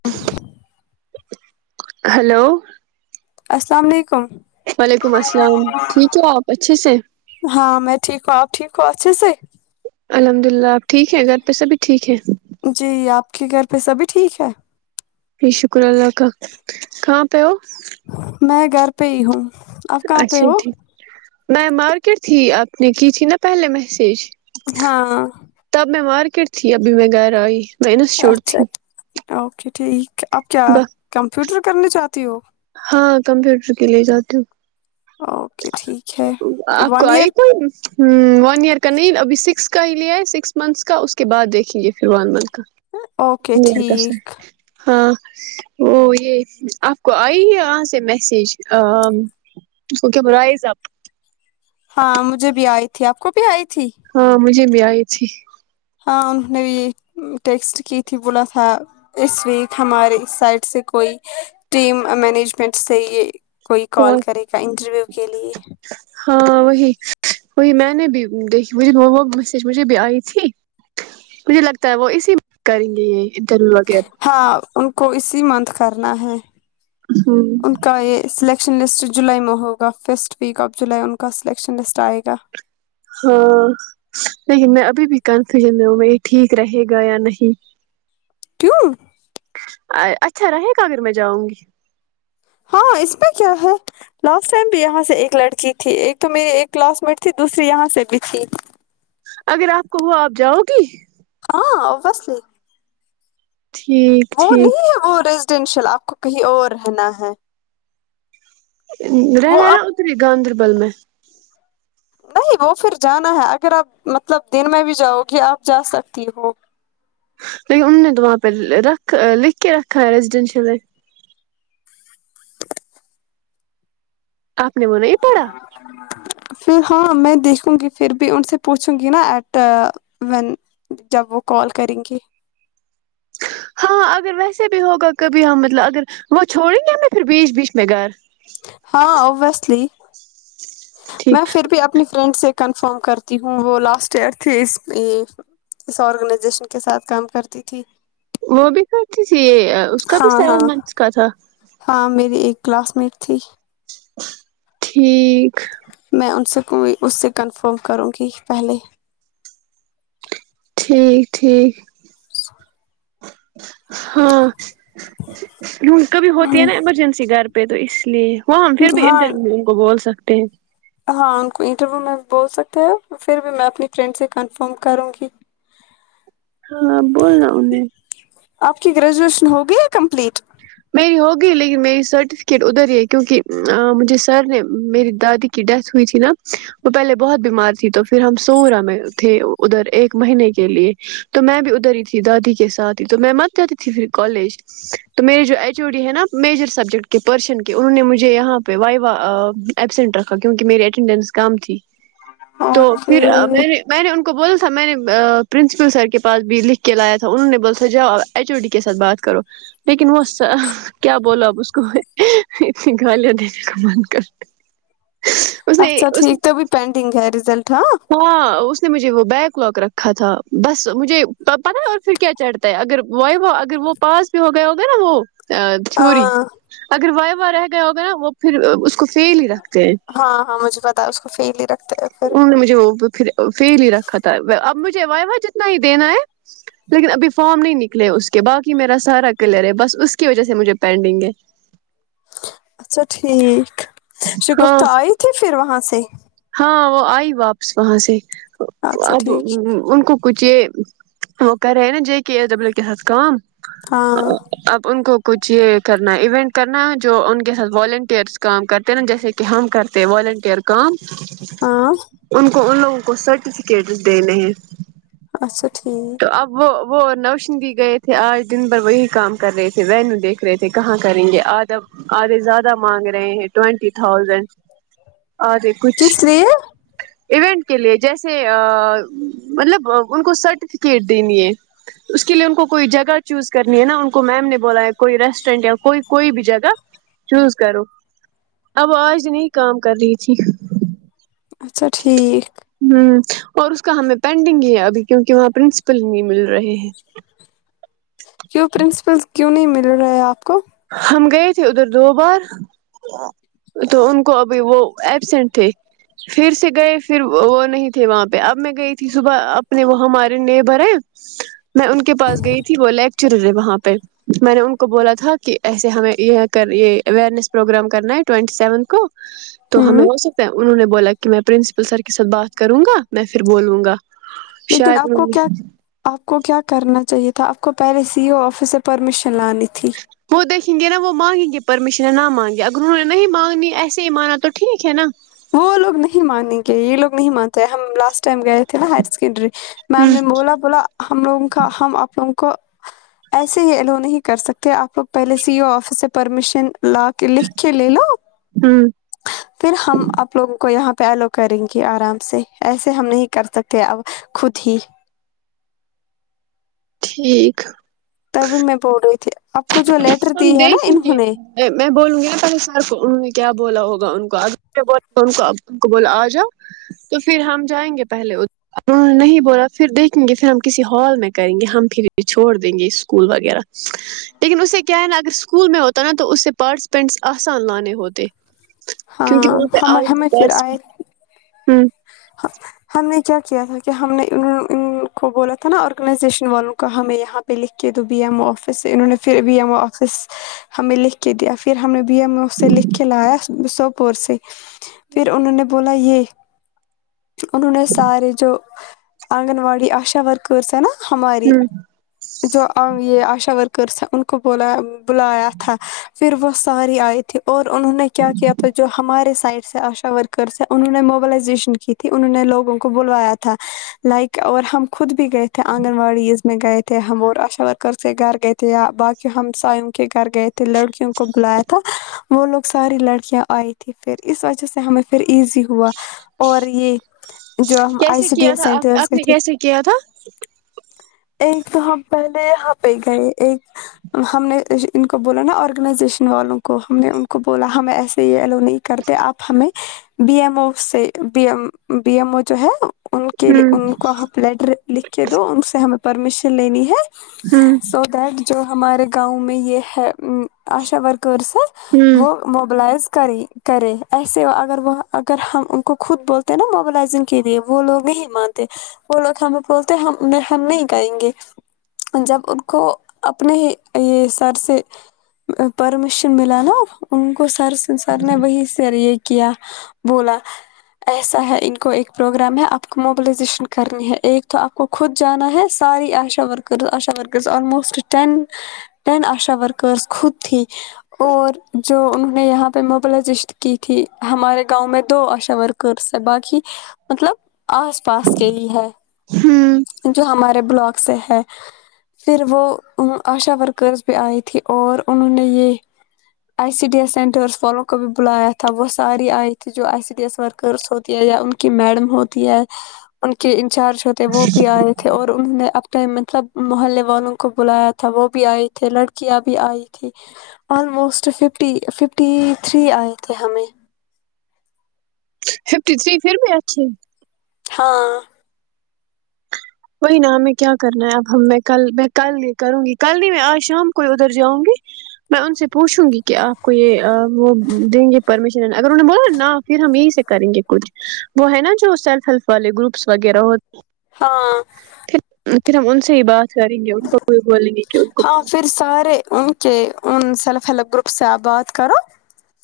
ہ ہلو السلام علیکم وعلیکم السلام ٹھیک ہے آپ اچھے سے کھ سےے الحمد للہ آپ ٹھیک ہیں گھر پہ سبھی ٹھیک ہے کی کرھر پہ سبھی ٹھیک ہے جی شکر اللہ کا کہاں پ ہو میں گھر پہئی ہوں اپ کہاں پہ اچھا ہو ٹھیک میں مارکیٹ تھی اپ نے کی تھی نا پہلے میسج ہاں ٹکٹ تھی ابھی میں گھر آئی میں انسٹیٹیوٹ اچھا تھی اچا اوکے ٹھیک آپ کیا ب- کمپیوٹر کرنی چاہتی ہو ہاں کمپیوٹر کے لیے جاتی ہ اوکے ٹھیک ہے آپ کو ون آئی ایئر کوئی ہ ون ایئر کا نہیں ابھی سکس کا ہی لیا ہے سکس منتھس کا اس کے بعد دیکھی لییے پھر ون منتھ اوکے کا س ٹھیک ہاں او یہ آپ کو آئی ہے آاں سے میسیج کو کیا رائز آب ہاں مجھے بھی آئی تھی آپ کو بھی آئی تھی ہاں مجھے ب آئی تھی ہاں انہوں نے بھی ٹیکسٹ کی تھی بولا تھا اس ویک ہمارے سائٹ سے کوئی ٹیم مینجمنٹ سے یہ کوئی کال اور کرے گا انٹرویو کے لیے ہاں وہی وہی میں نے بھی دیکھی مج وہ میسیج مجھے بھی آئی تھی مجھے لگتا ہے وہ اسی کریں گے یہ انٹرویو وغیرہ ہاں ان کو اسی منند کرنا ہے ہ ان کا یہ سلیک یکشن لسٹ جولائی میں ہوگا فسٹ ویک آف جولائی ان کا سلیکشن لسٹ آئے گا ہاں لیکن میں ابھی بھی کنفیوژن میں ہوں میں یہ ٹھیک رہے گا یا نہیں کیوں اچھا رہے گاگر میں جاؤں گی ہاں اس میں کیا ہے لاسٹ ٹائم بھی یہاں سے ایک لڑکی تھی ایک تو میری ایک کلاس میٹ تھی دوسری یہاں سے بھی تھی اگر آپ کو ہو آپ جاؤ گی ہاں اوسلی ٹھیک وہ نہیں ٹھیک ہے وہ ر پوٹینشیل آپ کو کہیں اور رہنا ہے وہ رہنا ہے اب نا اتری گاندربل بل میں نہیں وہ پھر جانا ہے اگر آپ مطلب دن میں بھی جاؤ گے آپ جا سکتی ہو لیکن ان نے تو وہاں پہ رکھ لکھ کے رکھا ہے ریزیڈینشیل ہے آپ نے وہ نہیں پڑھا پھر ہاں میں دیکھوں گی پھر بھی ان سے پوچھوں گی نا ایٹ وین جب وہ کال کریں گی ہاں اگر ویسے بھی ہوگا کبھی ہم مطلب اگر وہ چھوڑیں گے ہم پھر بیچ بیچ میں گھر ہاں ابوسلی میں ٹھیک پھر بھی اپنی فرینڈ سے کر فارم کرتی ہوں وہ لاسٹ ایئر تھے اس اس آرگنائزیشن کے ساتھ کام کرتی تھی وہ بھی خرچ یہ اس کا بھی ہاں ہاں سیون منتھس کا تھا ہاں میری ایک کلاس ممیٹ تھی ٹھیک میں ان سے کوئی اس سے کنفرم کروں گی پہلے ٹھیک ٹھیک ہاں ل ک بھی ہوتی ہے نا ایمرجنسی گھر [inaudible] وہاں ہم پھر بھی ہاں انٹرو ان کو بول سک پ ہاں ان کو انٹرویو میں بول سکتے ہیں پھر بھی میں اپنی فرینڈ سے کنفرم کروں گی ہاں بول رہا انیں آپ کی گریجویشن ہوگی کمپلیٹ میری ہوگی لیکن میری سرٹیفکیٹ ادھر ہی ہے کیوںکہ مجھے سر نے میری دادی کی ڈیتھ ہوئی تھی نا وہ پہلے بہت بیمار تھی تو پھر ہم سرا میں تھے ادھر ایک مہینے کے لیے تو میں بھی ادھر ہی تھی دادی کے ساتھ ہی تو میں مت جاتی تھی پھر کالج تو میرے جو ایچ او ڈی ہے نا میجر سبجیکٹ کے پرشن کے انہوں نے مجھے یہاں پہ وائی و ایبسینٹ رکھا کیونکہ میری اٹینڈنس کم تھی تو اوکے پھر میں نے میں نے ان کو بولا تھا میں نے پرنسپل سر کے پاس بھی لکھ کے لایا تھا انہوں نے بولا جاؤ ایچ او ڈی کے ساتھ بات کرو لیکن وہ کیا بوولو اب اس کو اتنی گالیاں دینے کا من کر اس نے اچھا اس ٹھیک تو بھی پینڈنگ ہے رزلٹ ہاں اس نے مجھے وہ بیک لگ رکھا تھا بس مجھے پت ہے اور پھر کیا چڑھتا ہے اگر وائف وہ اگر وہ پاس بھی ہو گیا ہوگا ا رہ ہو ا چوی ہاں اگر و رہ گیا ہوگا نا وہ پھر اس کو فیل ہی رکھتے ہیں ہاں ہاں مجھے پتا اس کو فیل ہی رکھ انہوں نے مجھے وہھر فیل ہی رکھا تھا اب مجھے وح واہ جتنا ہی دینا ہے لیکن ابھی فارم نہیں نکلے اس کے باقی میرا سارا کلیئر ہے بس اس کی وجہ سے مجھے پینڈنگ ہے اچھا ٹھیک شگفت ہاں آئی تھی پھر وہاں سے ہاں وہ آئی واپس وہاں سے اچھا اب ٹھیک ان کو کوچے وہ کرے نا جے کےے ایس ڈبلیو کھم ہاں اب ان کو کچھ یہ کرنا ہے ایونٹ کرنا ہے جو ان کے ساتھ والنٹیرس کام کر والنٹیئر کام ہاں ان کو ان لوگوں کو سرٹیفکیٹ دینے ہیں اچھاچھ تو اب وہ وہ نوشگی گئے تھے آج دن بھر وہی کام کر رہے تھے وینو دیکھ رہے تھے کہاں کریں گے آدھا آدھے زیادہ مانگ رہے ہیں ٹوینٹی تھاؤزینڈ اورے کچھ کس لیے ایونٹ کے لیے جیسے مطلب ان کو سرٹیف ٹکٹ دینی ہے اس کے لیے ان کو کوئی جگہ چوز کرنی ہے نا ان کو میم نے بولا ہے کوئی ریسٹورینٹ یا کوئی کوئی بھی جگہ چوز کرو اب آج نہیں کام کر رہی تھی اچھا ٹھیک ہوں اور اس کا ہمیں پینڈنگ ہے ابھی کیونکہ وہاں پرنسپل نہیں مل رہے ہیں کیوں پرنسپل کیوں نہیں مل رہا ہے آپ کو ہم گئے تھے ادھر دو بار تو ان کو ابھی وہ ایبسینٹ تھے پھر سے گئے پھر وہ نہیں تھے وہاں پہ اب میں گئی تھی صبح اپنے وہ ہمارے نیبر ہیں میں ان کے پاس گئی تھی بولے چرے وہاں پہ میں نے ان کو بولا تھا کہ ایسے ہمیں یہ کر یہ اوئیرنیس پروگرام کرنا ہے ٹوینٹی سیونتھ کو تو ہمیں ہوں اسے انہوں نے بولا کہ میں پرنس بسر کے ساتھ بات کروں گا میں پھر بولوں گا لیکن شاید آپ کو کیا آپ کو کیا کرنا چاہیے تھا آپ کو پہے سی او آفس سے پرمیشن لانی تھی وہ دیکھیں گے نا وہ مانگیں گے پرمیشن ہے نہ مانگے اب گو نہیں مانگنی ایسے ہی مانا تو ٹھیک ہے نا وہ لوگ نہیں مانیں گے یہ لوگ نہیں مانتے ہم لاسٹ ٹائم گئے تھے نا ہائر سیکنڈری ہ میم نے بولا بولا ہم لوگوں کا ہم آپ لگ کو کو ایسے ہی ایلو نہیں کر سکتے آپ لوگ پہلے سیو آفس سے پرمیشن لا کے لکھ کے لے لو ہ پھر ہم وگ کو یہاں پہ ایلو کریں گے آرام سے ایسے ہم نہیں کر سکتے ا خود ہی ٹھیک تب میں پڑ رہی تھی آپ کو جو لیٹر ہم دی ہم ہے نا دیکھیں انہوں گے نے میں بولوں گی پ کیا بولا ہوگا ان کو ا کو ب آ جا تو پھر ہم جائیں گے پہلے ا انہوں نے نہیں بولا پھر دیکھیں گے پھر ہم کسی ہال میں کریں گے ہم پھر چھوڑ دیں گے اسکول وغیرہ لیکن اسے کیا ہے نا اگر اسکول میں ہوتا ت تو اس سے پارٹیسپینٹس آسان لانے ہوتے ہاں کیونکہ وہاں پہ ہم آگے ہمیں پھر پارٹس آئے ہوں ہم نے کیا کیا تھا کہ ہم نے انہوں ان کو بولا تھا نا آرگنائزیشن والوں کا ہمیں یہاں پہ لکھ کے دو بی ایم او آفس انہوں نے پھر بی ایم او آفس ہمیں لکھ کے دیا پھر ہم نے بی ایم او سے لکھ کے لایا سوپور سے پھر انہوں نے بولا یہ [inaudible] انہوں نے سارے جو آنگن واڑی آشا ورکرس ہیں نا ہماری ہوں جو یہ آشا ورک گس ان کو بولا بلایا تھا پھر وہ ساراری آئی تھے اور انہوں نے کیا کیا تھا جو ہمارے سائٹ سے آشا ورکرس ہیں انہوں نے موبلائزیشن کی تھی انہوں نے لوگوں کو بلوایا تھا لائک اور ہم خ خودط بھی گی تھ آنگن واڑی میں گئے تھے ہم آشا ورکر کے گھر گئے تھے یا باقی ہمساوں کے گھر گئے تھے لڑکیوں کو بلایا تھا وہ لوگ ساری لڑکیاں آئی تھی پھر اس وجہ سے ہمیں پھر ایزی ہوا اور رہیے کیسے کیا تھا آپ نے کیسے کیا تھا ایک تو ہم پہلے یہاں پہ گئے ایک ہم نے ان کو بولا نا آرگنائزیشن والوں کو ہم نے ان کو بولا ہمیں ایسے ہیوگ نہیں کرتے آپ ہمیں [unintelligible] بی ایم بی ایم وہ جو ہے ان کے لیے ہوں ان کو آپ لیٹر لکھ کے دو ان سے ہم پرمیشن لینی ہے ہاں دیٹ جو ہمارے گاؤں میں یہ ہے آشا ورک کرر س ہوں وہ موبلائز کری کرے ایسے اگر وہ اگر ہم ان کو خود بولتے نا موبلزنگ کے لیے وہ لوگ نہیں مانتے وہ لوگ ہمیں بولتے ہم ہم نہیں کرائیں گے جب ان کو اپنے یہ سر سے پرمیشن ملا نا ان کو سرن سر نے وہی سے کیا بولا ایسا ہے ان کو ایک پروگرام ہے آپ کو موبلائزیشن کرنی ہے ایک تو آپ کو خود جانا ہے ساری ASHA workers ASHA worker almost ٹ ٹین آشا ورکرس خود تھی [unintelligible] جو انہوں یہاں پہ مبلزشت کی تھی ہمارے گاؤں میں دو آشا ورک کر سے باقی مطلب آس پاس کے ہی ہے ہوں جو ہمارے بلاک سے ہے پھر وہ آشا ورکرس بھی آئی تھی اور انہوں نے یہ I C D S centres والوں کو بھی بلایا تھا وہ ساری آئی تھی جو I C D S worker س ہوتی ہے یا ان کی میڈم ہوتی ہے ان کے انچارج ہوتےے وہ بھی آئے تھے اور انہوں نے ٹم مطلب محلے والوں کو بلایا تھا وہ بھی آئے تھے لڑکیاں بھی آئی تھھی آلموسٹ ففٹی ففٹی تھری آئے تھے ہمیں ففٹی تھری فھرو اے ہاں کوئی ن ہمیں کیا کرنا ہے اب ہم کل میں کل یہ کروں گی کل نہیں میں آج شام کو ادھر جاؤں گی میں ان سے پوچھوں گی کہ آپ کو یہ وہ دیں گے پرمیشن اگر انہ نے بولا نہ پھر ہم یہیں سے کریں گے کچھ وہ ہے نا جو سیلف ہیلپ والے گروپس وغیرہ ہوتے ہاں پھر ہم ان سے بات کریں گے ان کو کو بولیں گے کہ ان کو ہاں پھر سارے ان کے ان سیلف ہیلپ گروپ سے آپ بات کرو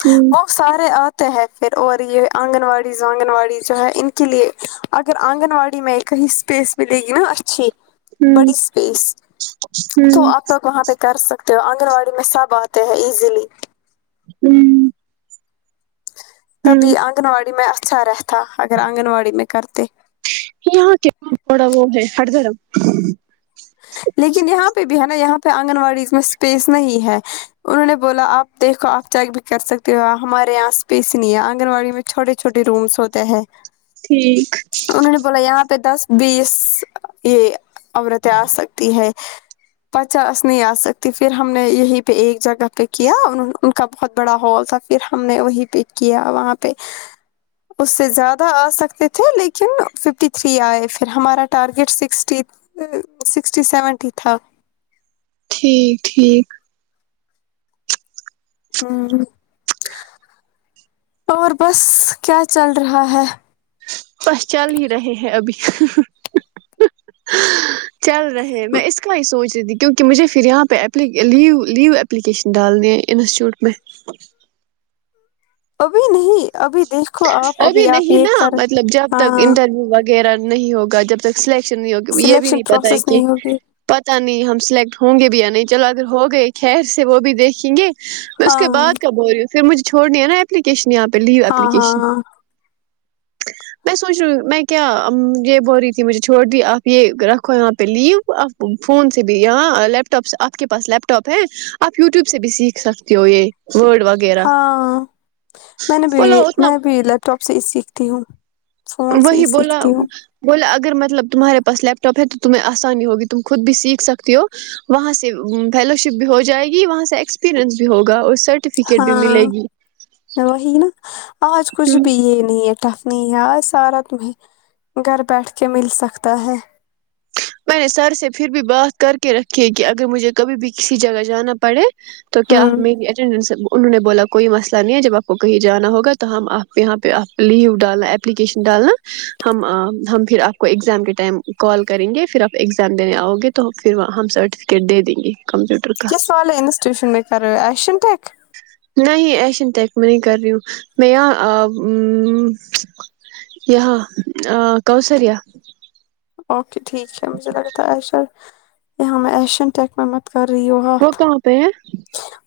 ہوں وہ سارے ہے پھر اور یہ آنگن واڑی آنگن واڑی جو ہے ان کے لیے اگر آنگن واڑی میں کہیں اسپیس ملے گی نا اچھی ہوں بڑی اسپیس تو ہوں آپ لوگ وہاں پہ کر سک آنگن واڑی میں سب آتے ہیں ایزیلی ا [unintelligible] تبھی آنگن واڑی میں سرخ [unintelligible] تھا اگر آنگن واڑی میں کرتے یہاں کے تھوڑا وہ ہے ہٹ درم لیکن یہاں پہ بھی ہے نا یہاں پہ آنگن واڑی میں اسپیس نہیں ہے انہوں نے بولا آپ دیکھو آپ جیک بھی کر سکتے ہو ہمارے یہاں اسپیس نہیں ہے آنگن واڑی میں چھوٹے چھوٹے رومس ہوتے ہیں ٹھیک انہوں نے بولا یہاں پہ دس بی ایس ا اور آ سکتی ہے پچاس نہیں آ سکتی پھر ہم نے یہیں پہ ایک جگہ پہ کیا ان کا بہت بڑا ہال تھا پھر ہم نے وہیں پہ کیا وہاں پہ اس سے زیادہ آ سکتے تھے لیکن ففٹی تھری آئے پھر ہمارا ٹارگیٹ سکسٹی سکسٹی سیونٹی ہی تھا ٹھیک ٹھیک ہ اور بس کیا چل رہا ہے بس چل ہی رہے ہیں ابھی چل رہے میں اس کا ہی سوچ کیونکہ مجھے پھر یہاں پہ لیو لیو اپلیکیشن ڈالنی ہے انسٹیٹیوٹ میں ابھی نہیں ابھی دیکھو آپ ابھی آپ نہیں یہ نا کر مطلب جب تک ہاں انٹرویو وغیرہ نہیں ہوگا جب تک سلیکٹ ہوگ یہ بھی سلیکشن نہیں پتا ہے پروسیس کہ نہیں ہوگی پت نہیں ہم سلیکٹ ہوں گے بھییا نہیں چلو اگر ہو گئے خیر سے وہ بھی دیکھیں گے پھر اس ہاں کے بعد کبول رہی ہو پھر مجھےھوڑ ہے نا اپپلیکشن یہاںہ لو ہاں ایپلیکیشن ہاں میں سوچ رہی میں کیا یہ بول رہی تھی مجھے چھوڑ دی آپ یہ رکھو یہاں پہ لیو آپ فون سے بھی یہاں لیپ ٹاپ آپ کے پاس لیپ ٹاپ ہے آپ یوٹیوب سے بھی سیکھ سکتے ہو یہ وڈ وغیرہ ہاں میں نے بولا بھی اتنا میں بھی ل اسٹاپ سے سیکھتی ہوں فون سے ہی وہی بولا سیکھتی ہوں بولا اگر مطلب تمہارے پاس لیپ ٹاپ ہے تو تمہیں آسانی ہوگی تم خود بھی سیکھ سکتی ہو وہاں سے فیلو شپ بھی ہو جائے گی وہاں سے ایکسپیرئنس بھی ہوگا اور سرٹیفکیٹ بھی ہاں ملے گی وہی نا آج کچھ بھی یہ نہیں ایٹا نی ار سارا تمہیں گھر بیٹھ کے مل سکتا ہے میں نے سر سے پھر بھی بات کر کے رکھی ہے کہ اگر مجھے کبھی بھی کسی جگہ جانا پڑے تو کیا ہوں میری اٹینڈنس انہوں نے بولا کوئی مسئلہ نہیں ہے جب آپ کو کہیں جانا ہوگا تو ہم آپ کے یہاں پہ آپ لیو ڈالنا اپلیکیشن ڈالنا ہم ہم پھر آپ کو ایگزام کے ٹائم کال کریں گے پھر آپ ایگزام دینے آؤ گے تو پھر وہاں ہم سرٹیفکیٹ دے دیں گے کمپیوٹر کا کی س والالے انسٹیوشن میں کر ایشن یک نہیں ایشن تیک میں نہیں کر رہی ہوں میں یہاں یہاں کوسریا اوکے ٹھیک ہے مجھے لگتا ایش یہاں میں ایشین ٹیک میں کر رہی ہو وہ ہاتھ کہاں پہ ہے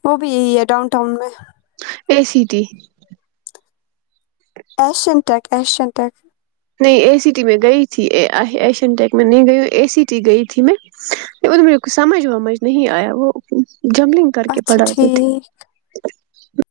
وہ بھی یہی ہے ڈاؤن ٹاؤن میں ا سیٹی ایسن تک نہیں اے سی ٹی میں گئی تھی ایشین ٹیک میں نہیں گئی اے سی ٹی گئی تھی میں میرے سمجھ ومجھ نہیں آیا وہ جملنگ کر کے اچھا پڑا دی تھے ٹھیک ج [unintelligible]